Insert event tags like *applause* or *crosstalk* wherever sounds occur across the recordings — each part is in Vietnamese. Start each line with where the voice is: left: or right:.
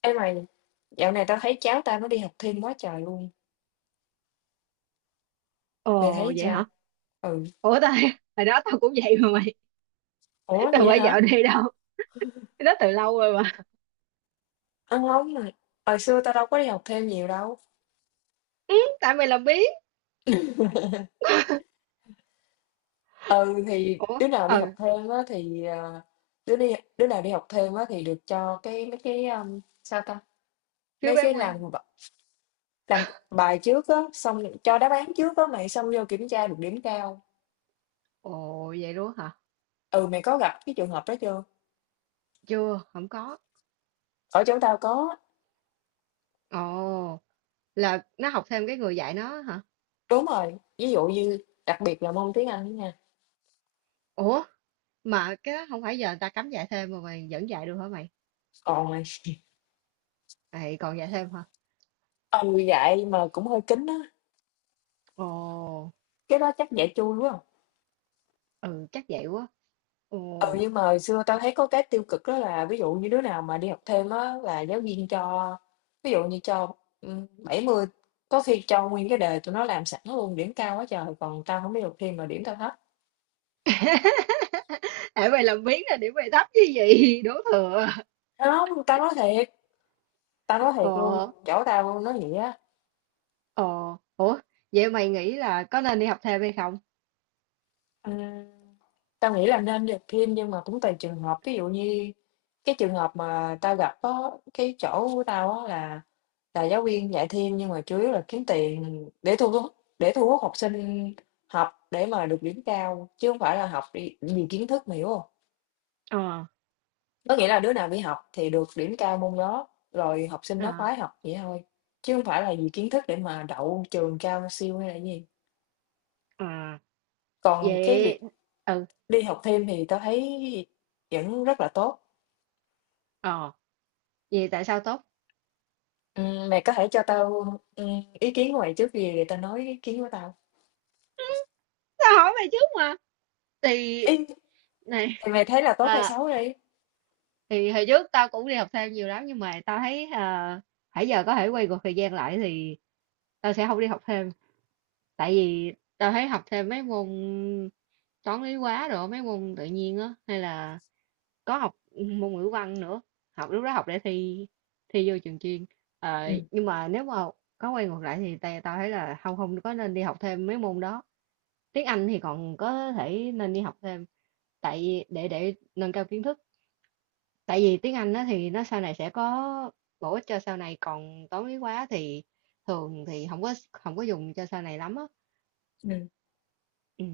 left: Ê mày, dạo này tao thấy cháu tao nó đi học thêm quá trời luôn. Mày
right: Ồ
left: thấy
right: vậy hả?
left: sao? Ừ.
right: Ủa tao *laughs* hồi đó tao cũng vậy mà mày,
left: Ủa
right: *laughs* tao
left: vậy
right: phải
left: hả?
right: dạo đi đâu. Cái đó từ lâu rồi mà.
left: Ăn không mà. Hồi xưa tao đâu có đi học thêm nhiều đâu.
right: Ừ, tại mày làm biết.
left: *laughs* Ừ thì
right: Ủa,
left: đứa nào đi học
right: ừ,
left: thêm á thì đứa nào đi học thêm á thì được cho mấy cái, sao ta?
right: phiếu
left: Mấy
right: bán
left: cái
right: quan.
left: làm bài trước á, xong cho đáp án trước á mày, xong vô kiểm tra được điểm cao.
right: Ồ vậy luôn hả?
left: Ừ, mày có gặp cái trường hợp đó chưa?
right: Chưa, không có.
left: Ở chỗ tao có.
right: Ồ, là nó học thêm cái người dạy nó hả?
left: Đúng rồi. Ví dụ như đặc biệt là môn tiếng Anh đó nha.
right: Ủa, mà cái đó không phải giờ người ta cấm dạy thêm mà mày vẫn dạy được hả mày?
left: Còn mày,
right: Ê, còn dạy thêm hả?
left: ừ, vậy mà cũng hơi kín á,
right: Ồ,
left: cái đó chắc giả trui, đúng.
right: ừ chắc vậy quá.
left: Ừ,
right: Ồ.
left: nhưng mà hồi xưa tao thấy có cái tiêu cực đó là, ví dụ như đứa nào mà đi học thêm á là giáo viên cho ví dụ như cho, 70, có khi cho nguyên cái đề tụi nó làm sẵn luôn, điểm cao quá trời, còn tao không biết học thêm mà điểm tao thấp.
right: *laughs* Tại mày làm biến là điểm mày thấp như vậy, đổ thừa.
left: Hông, tao nói thiệt
right: Ồ.
left: luôn, chỗ tao luôn nói vậy á.
right: Ồ, ủa, vậy mày nghĩ là có nên đi học thêm hay không?
left: Ừm, tao nghĩ là nên đi học thêm nhưng mà cũng tùy trường hợp, ví dụ như cái trường hợp mà tao gặp, có cái chỗ của tao á là giáo viên dạy thêm nhưng mà chủ yếu là kiếm tiền để thu hút học sinh học để mà được điểm cao, chứ không phải là học đi vì kiến thức, mà hiểu không?
right: Ờ,
left: Có nghĩa là đứa nào đi học thì được điểm cao môn đó, rồi học sinh nó
right: à,
left: khoái học vậy thôi, chứ không phải là vì kiến thức để mà đậu trường cao siêu hay là gì.
right: à,
left: Còn cái
right: vậy,
left: việc
right: ừ,
left: đi học thêm thì tao thấy vẫn rất là tốt.
right: ờ, vậy tại sao tốt?
left: Ừ, mày có thể cho tao, ừ, ý kiến của mày trước, gì để tao nói ý kiến của tao.
right: Tao hỏi mày trước mà. Thì,
left: Ý,
right: này,
left: thì mày thấy là tốt hay
right: à,
left: xấu đi.
right: thì hồi trước tao cũng đi học thêm nhiều lắm, nhưng mà tao thấy à, hãy giờ có thể quay ngược thời gian lại thì tao sẽ không đi học thêm. Tại vì tao thấy học thêm mấy môn toán lý hóa rồi, mấy môn tự nhiên á, hay là có học môn ngữ văn nữa, học lúc đó học để thi, thi vô trường chuyên. Ờ,
left: Ừ.
right: nhưng mà nếu mà có quay ngược lại thì tao tao thấy là không không có nên đi học thêm mấy môn đó. Tiếng Anh thì còn có thể nên đi học thêm, tại vì để nâng cao kiến thức, tại vì tiếng Anh đó thì nó sau này sẽ có bổ ích cho sau này, còn toán lý hóa thì thường thì không có dùng cho sau này lắm á. Ừ.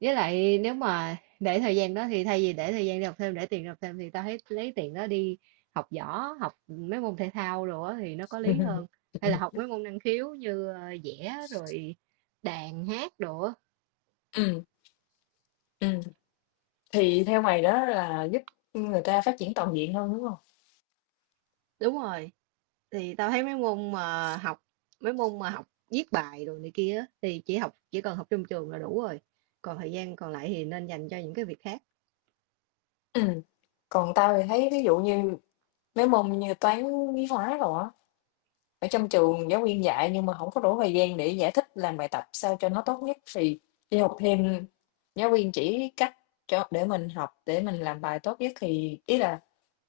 right: Với lại nếu mà để thời gian đó thì thay vì để thời gian đi học thêm, để tiền đi học thêm, thì tao thấy lấy tiền đó đi học võ, học mấy môn thể thao rồi á, thì nó có
left: Ừ.
right: lý hơn, hay là
left: *laughs*
right: học mấy môn năng khiếu như vẽ rồi đàn hát đồ á.
left: Ừm, ừm, thì theo mày đó là giúp người ta phát triển toàn diện hơn, đúng hông?
right: Đúng rồi, thì tao thấy mấy môn mà học, mấy môn mà học viết bài rồi này kia á, thì chỉ học, chỉ cần học trong trường là đủ rồi. Còn thời gian còn lại thì nên dành cho những cái việc khác.
left: Ừm, Còn tao thì thấy, ví dụ như mấy môn như toán, lý hóa đồ á, ở trong trường giáo viên dạy nhưng mà hổng có đủ thời gian để giải thích, làm bài tập sao cho nó tốt nhất, thì đi học thêm. Giáo viên chỉ cách cho để mình học, để mình làm bài tốt nhất, thì ý là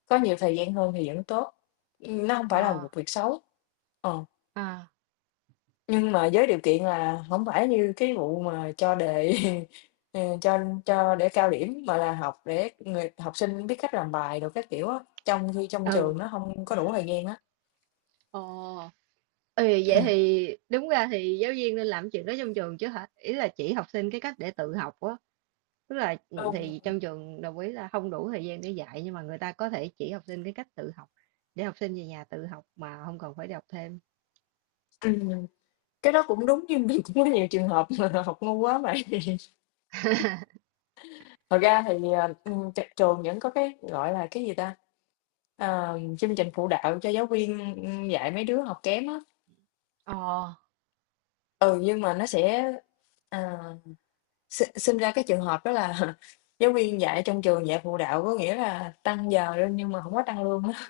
left: có nhiều thời gian hơn thì vẫn tốt, nó hông phải là
right: Ờ,
left: một việc xấu. Ờ.
right: à.
left: Nhưng mà với điều kiện là hổng phải như cái vụ mà cho đề *laughs* ờ, cho cho để cao điểm, mà là học để người học sinh biết cách làm bài đồ các kiểu á, trong khi trong
right: Ừ,
left: trường nó hông có đủ thời gian á.
right: ờ, ừ, vậy
left: Ừm.
right: thì đúng ra thì giáo viên nên làm chuyện đó trong trường chứ hả? Ý là chỉ học sinh cái cách để tự học á. Tức là ừ,
left: Ừ.
right: thì trong trường đồng ý là không đủ thời gian để dạy, nhưng mà người ta có thể chỉ học sinh cái cách tự học để học sinh về nhà tự học mà không cần phải đi học thêm.
left: Ừm, cái đó cũng đúng nhưng mà *laughs* cũng có nhiều trường hợp là học ngu quá mà. *laughs*
right: *laughs*
left: Thật ra thì, ờ, tr trường vẫn có cái, gọi là, cái gì ta, chương trình phụ đạo cho giáo viên, dạy mấy đứa học kém á.
right: Ờ,
left: Ừ, nhưng mà nó sẽ, ờ, sinh ra cái trường hợp đó là *laughs* giáo viên dạy trong trường dạy phụ đạo, có nghĩa là tăng giờ lên nhưng mà không có tăng lương á,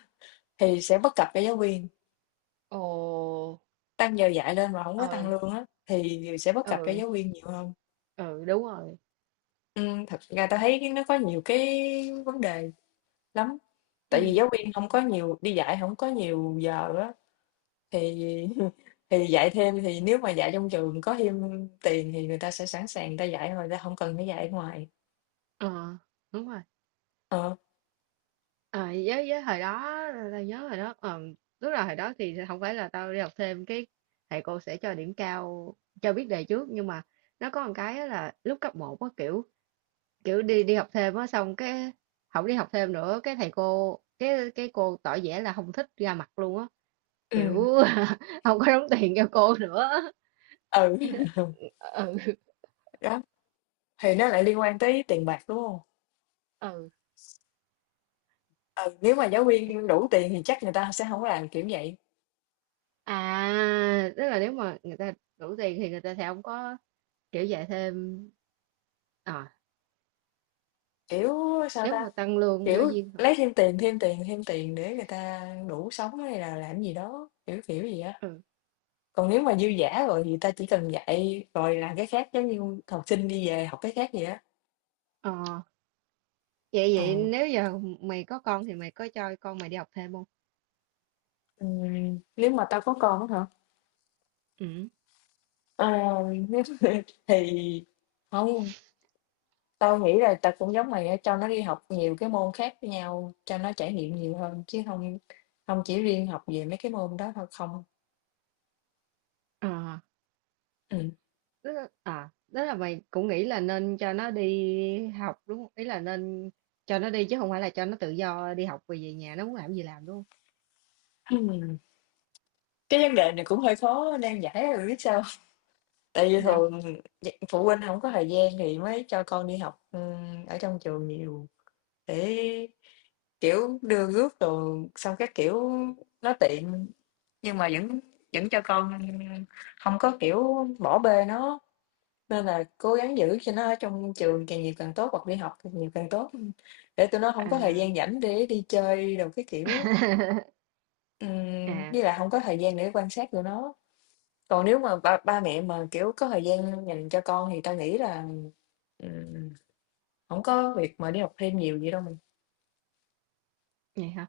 left: thì sẽ bất cập cho giáo viên,
right: ồ,
left: tăng giờ dạy lên mà không có tăng
right: ừ,
left: lương á, thì sẽ bất cập cho
right: ừ,
left: giáo viên nhiều hơn.
right: ừ đúng rồi.
left: Thật ra tao thấy cái nó có nhiều cái vấn đề lắm, tại vì
right: Ừ.
left: giáo viên không có nhiều đi dạy, không có nhiều giờ á, thì *laughs* thì dạy thêm, thì nếu mà dạy trong trường có thêm tiền thì người ta sẽ sẵn sàng, người ta dạy rồi người ta không cần phải dạy ở ngoài.
right: Ờ, đúng rồi.
left: Ờ,
right: Ờ, với hồi đó, tao nhớ hồi đó ờ, lúc nào hồi đó thì không phải là tao đi học thêm cái thầy cô sẽ cho điểm cao, cho biết đề trước, nhưng mà nó có một cái á là lúc cấp một có kiểu, kiểu đi đi học thêm á, xong cái không đi học thêm nữa, cái thầy cô cái cô tỏ vẻ là không thích ra mặt luôn á, kiểu
left: ừm,
right: *laughs* không có đóng tiền cho cô nữa.
left: ừ, *laughs*
right: Ừ.
left: đó. Thì nó lại liên quan tới tiền bạc, đúng không?
right: Ừ,
left: Ừ, nếu mà giáo viên đủ tiền thì chắc người ta sẽ không làm kiểu vậy,
right: à, tức là nếu mà người ta đủ tiền thì người ta sẽ không có kiểu dạy thêm. À,
left: kiểu sao
right: nếu
left: ta,
right: mà tăng lương giáo
left: kiểu
right: viên
left: lấy thêm tiền, thêm tiền, thêm tiền để người ta đủ sống, hay là làm gì đó kiểu kiểu gì á.
right: hả?
left: Còn nếu mà dư giả rồi thì ta chỉ cần dạy rồi làm cái khác, giống như học sinh đi về học cái khác vậy á.
right: Ờ, vậy vậy
left: Ừ.
right: nếu giờ mày có con thì mày có cho con mày đi học thêm không?
left: Nếu mà tao có con á hả,
right: Ừ.
left: ờ, *laughs* nếu mà thì không. Tao nghĩ là tao cũng giống mày á, cho nó đi học nhiều cái môn khác với nhau, cho nó trải nghiệm nhiều hơn, chứ không không chỉ riêng học về mấy cái môn đó thôi không.
right: Ờ,
left: Ừm,
right: tức là, à, tức là mày cũng nghĩ là nên cho nó đi học đúng không? Ý là nên cho nó đi chứ không phải là cho nó tự do đi học về, nhà nó muốn làm gì làm đúng không?
left: ừm, *clears throat* cái vấn đề này cũng hơi khó nan giải á, biết sao. Tại vì
right: Sao?
left: thường phụ huynh không có thời gian thì mới cho con đi học, ở trong trường nhiều để, kiểu, đưa rước rồi xong các kiểu nó tiện, nhưng mà vẫn vẫn cho con không có, kiểu, bỏ bê nó. Nên là cố gắng giữ cho nó ở trong trường càng nhiều càng tốt, hoặc đi học càng nhiều càng tốt, để tụi nó hông
right: À.
left: có thời gian rảnh để đi chơi đồ cái kiểu.
right: *laughs* À.
left: Với lại hông có thời gian để quan sát tụi nó. Còn nếu mà ba ba mẹ mà, kiểu, có thời gian dành cho con thì tao nghĩ là, ừm, hổng có việc mà đi học thêm nhiều vậy đâu mình.
right: Vậy hả?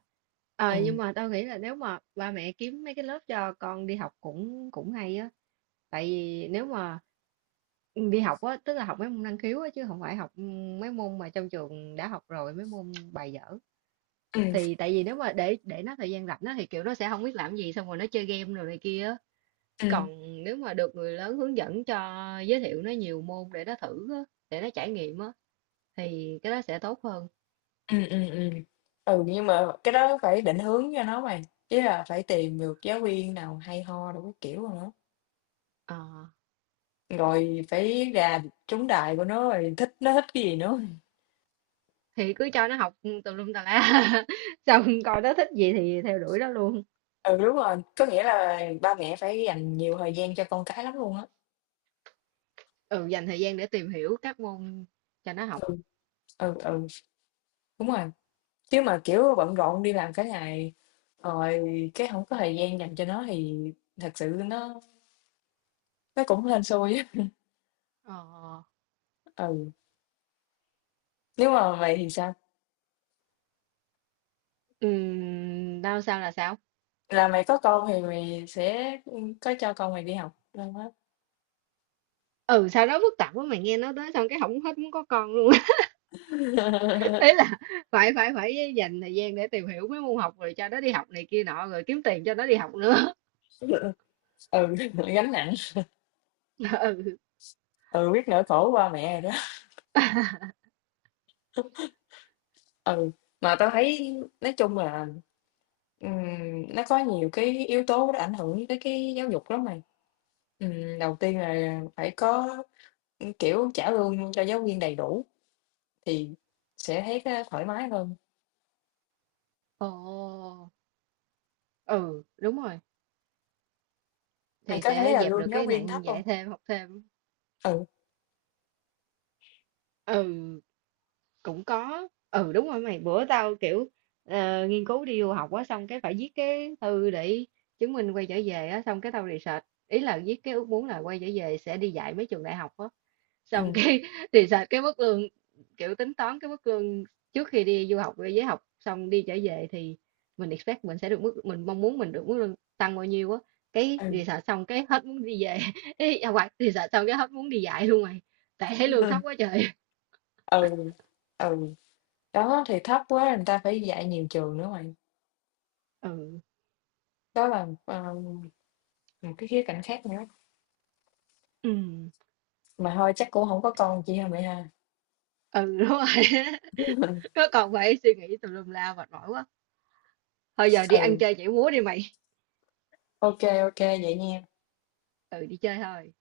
right: Ờ, nhưng
left: Ừm,
right: mà tao nghĩ là nếu mà ba mẹ kiếm mấy cái lớp cho con đi học cũng cũng hay á. Tại vì nếu mà đi học á, tức là học mấy môn năng khiếu á, chứ không phải học mấy môn mà trong trường đã học rồi, mấy môn bài dở.
left: ừm,
right: Thì tại vì nếu mà để nó thời gian rảnh á, thì kiểu nó sẽ không biết làm gì, xong rồi nó chơi game rồi này kia á.
left: ừm,
right: Còn nếu mà được người lớn hướng dẫn cho, giới thiệu nó nhiều môn để nó thử á, để nó trải nghiệm á, thì cái đó sẽ tốt hơn.
left: ừm, ừm, ừm. Ừ, nhưng mà cái đó phải định hướng cho nó mày, ý là phải tìm được giáo viên nào hay ho đồ các kiểu đồ nữa.
right: Ờ.
left: Rồi phải gà trúng đại của nó, rồi thích, nó thích cái gì nữa.
right: Thì cứ cho nó học tùm lum tà la *laughs* xong coi nó thích gì thì theo đuổi nó luôn.
left: Ừ, đúng rồi, có nghĩa là ba mẹ phải dành nhiều thời gian cho con cái lắm luôn á.
right: Ừ, dành thời gian để tìm hiểu các môn cho nó học.
left: ừ ừ Đúng rồi. Chứ mà kiểu bận rộn đi làm cả ngày rồi cái không có thời gian dành cho nó thì thật sự nó cũng hên xui á.
right: Ờ,
left: Ừ, nếu mà mày thì sao,
right: đau sao là sao?
left: là mày có con thì mày sẽ có cho con mày đi học đâu á.
right: Ừ sao nó phức tạp quá mày, nghe nó tới xong cái không, hết muốn có con luôn. *laughs*
left: *laughs*
right: Ấy là phải phải phải dành thời gian để tìm hiểu mấy môn học rồi cho nó đi học này kia nọ rồi kiếm tiền cho nó đi học nữa.
left: Ừ, gánh nặng.
right: *laughs* Ừ.
left: Ừ, biết nỗi khổ của ba mẹ rồi đó. Ừ, mà tao thấy nói chung là, ừm, nó có nhiều cái yếu tố nó ảnh hưởng tới cái giáo dục lắm bạn. Đầu tiên là phải có, kiểu, trả lương cho giáo viên đầy đủ thì sẽ thấy cái thoải mái hơn.
right: Ồ, ừ đúng rồi,
left: Mày
right: thì
left: có thấy
right: sẽ
left: là
right: dẹp được
left: lương giáo
right: cái
left: viên thấp
right: nạn
left: không?
right: dạy thêm học thêm.
left: Ừ,
right: Ừ, cũng có, ừ đúng rồi, mày bữa tao kiểu ờ, nghiên cứu đi du học á, xong cái phải viết cái thư để chứng minh quay trở về á, xong cái tao research, ý là viết cái ước muốn là quay trở về sẽ đi dạy mấy trường đại học á, xong
left: ừm,
right: cái *laughs* research cái mức lương, kiểu tính toán cái mức lương trước khi đi du học với học xong đi trở về thì mình expect mình sẽ được mức, mình mong muốn mình được mức lương tăng bao nhiêu á, cái
left: ừ,
right: research xong cái hết muốn đi về. *laughs* Ý, à, hoặc research xong cái hết muốn đi dạy luôn mày, tại thấy lương thấp
left: ừ,
right: quá trời.
left: ừ, ừ, đó, thì thấp quá người ta phải dạy nhiều trường nữa mày.
right: Ừ,
left: Đó là, ờ, một cái khía cạnh khác nữa.
right: ừ.
left: Mà thôi chắc cũng không có con chi hả mẹ ha?
right: Ừ, đúng rồi *laughs* á. Có còn phải suy nghĩ tùm lum la mệt mỏi quá. Thôi giờ đi ăn
left: Ừ,
right: chơi nhảy múa đi mày.
left: ok ok vậy nha.
right: Ừ, đi chơi thôi.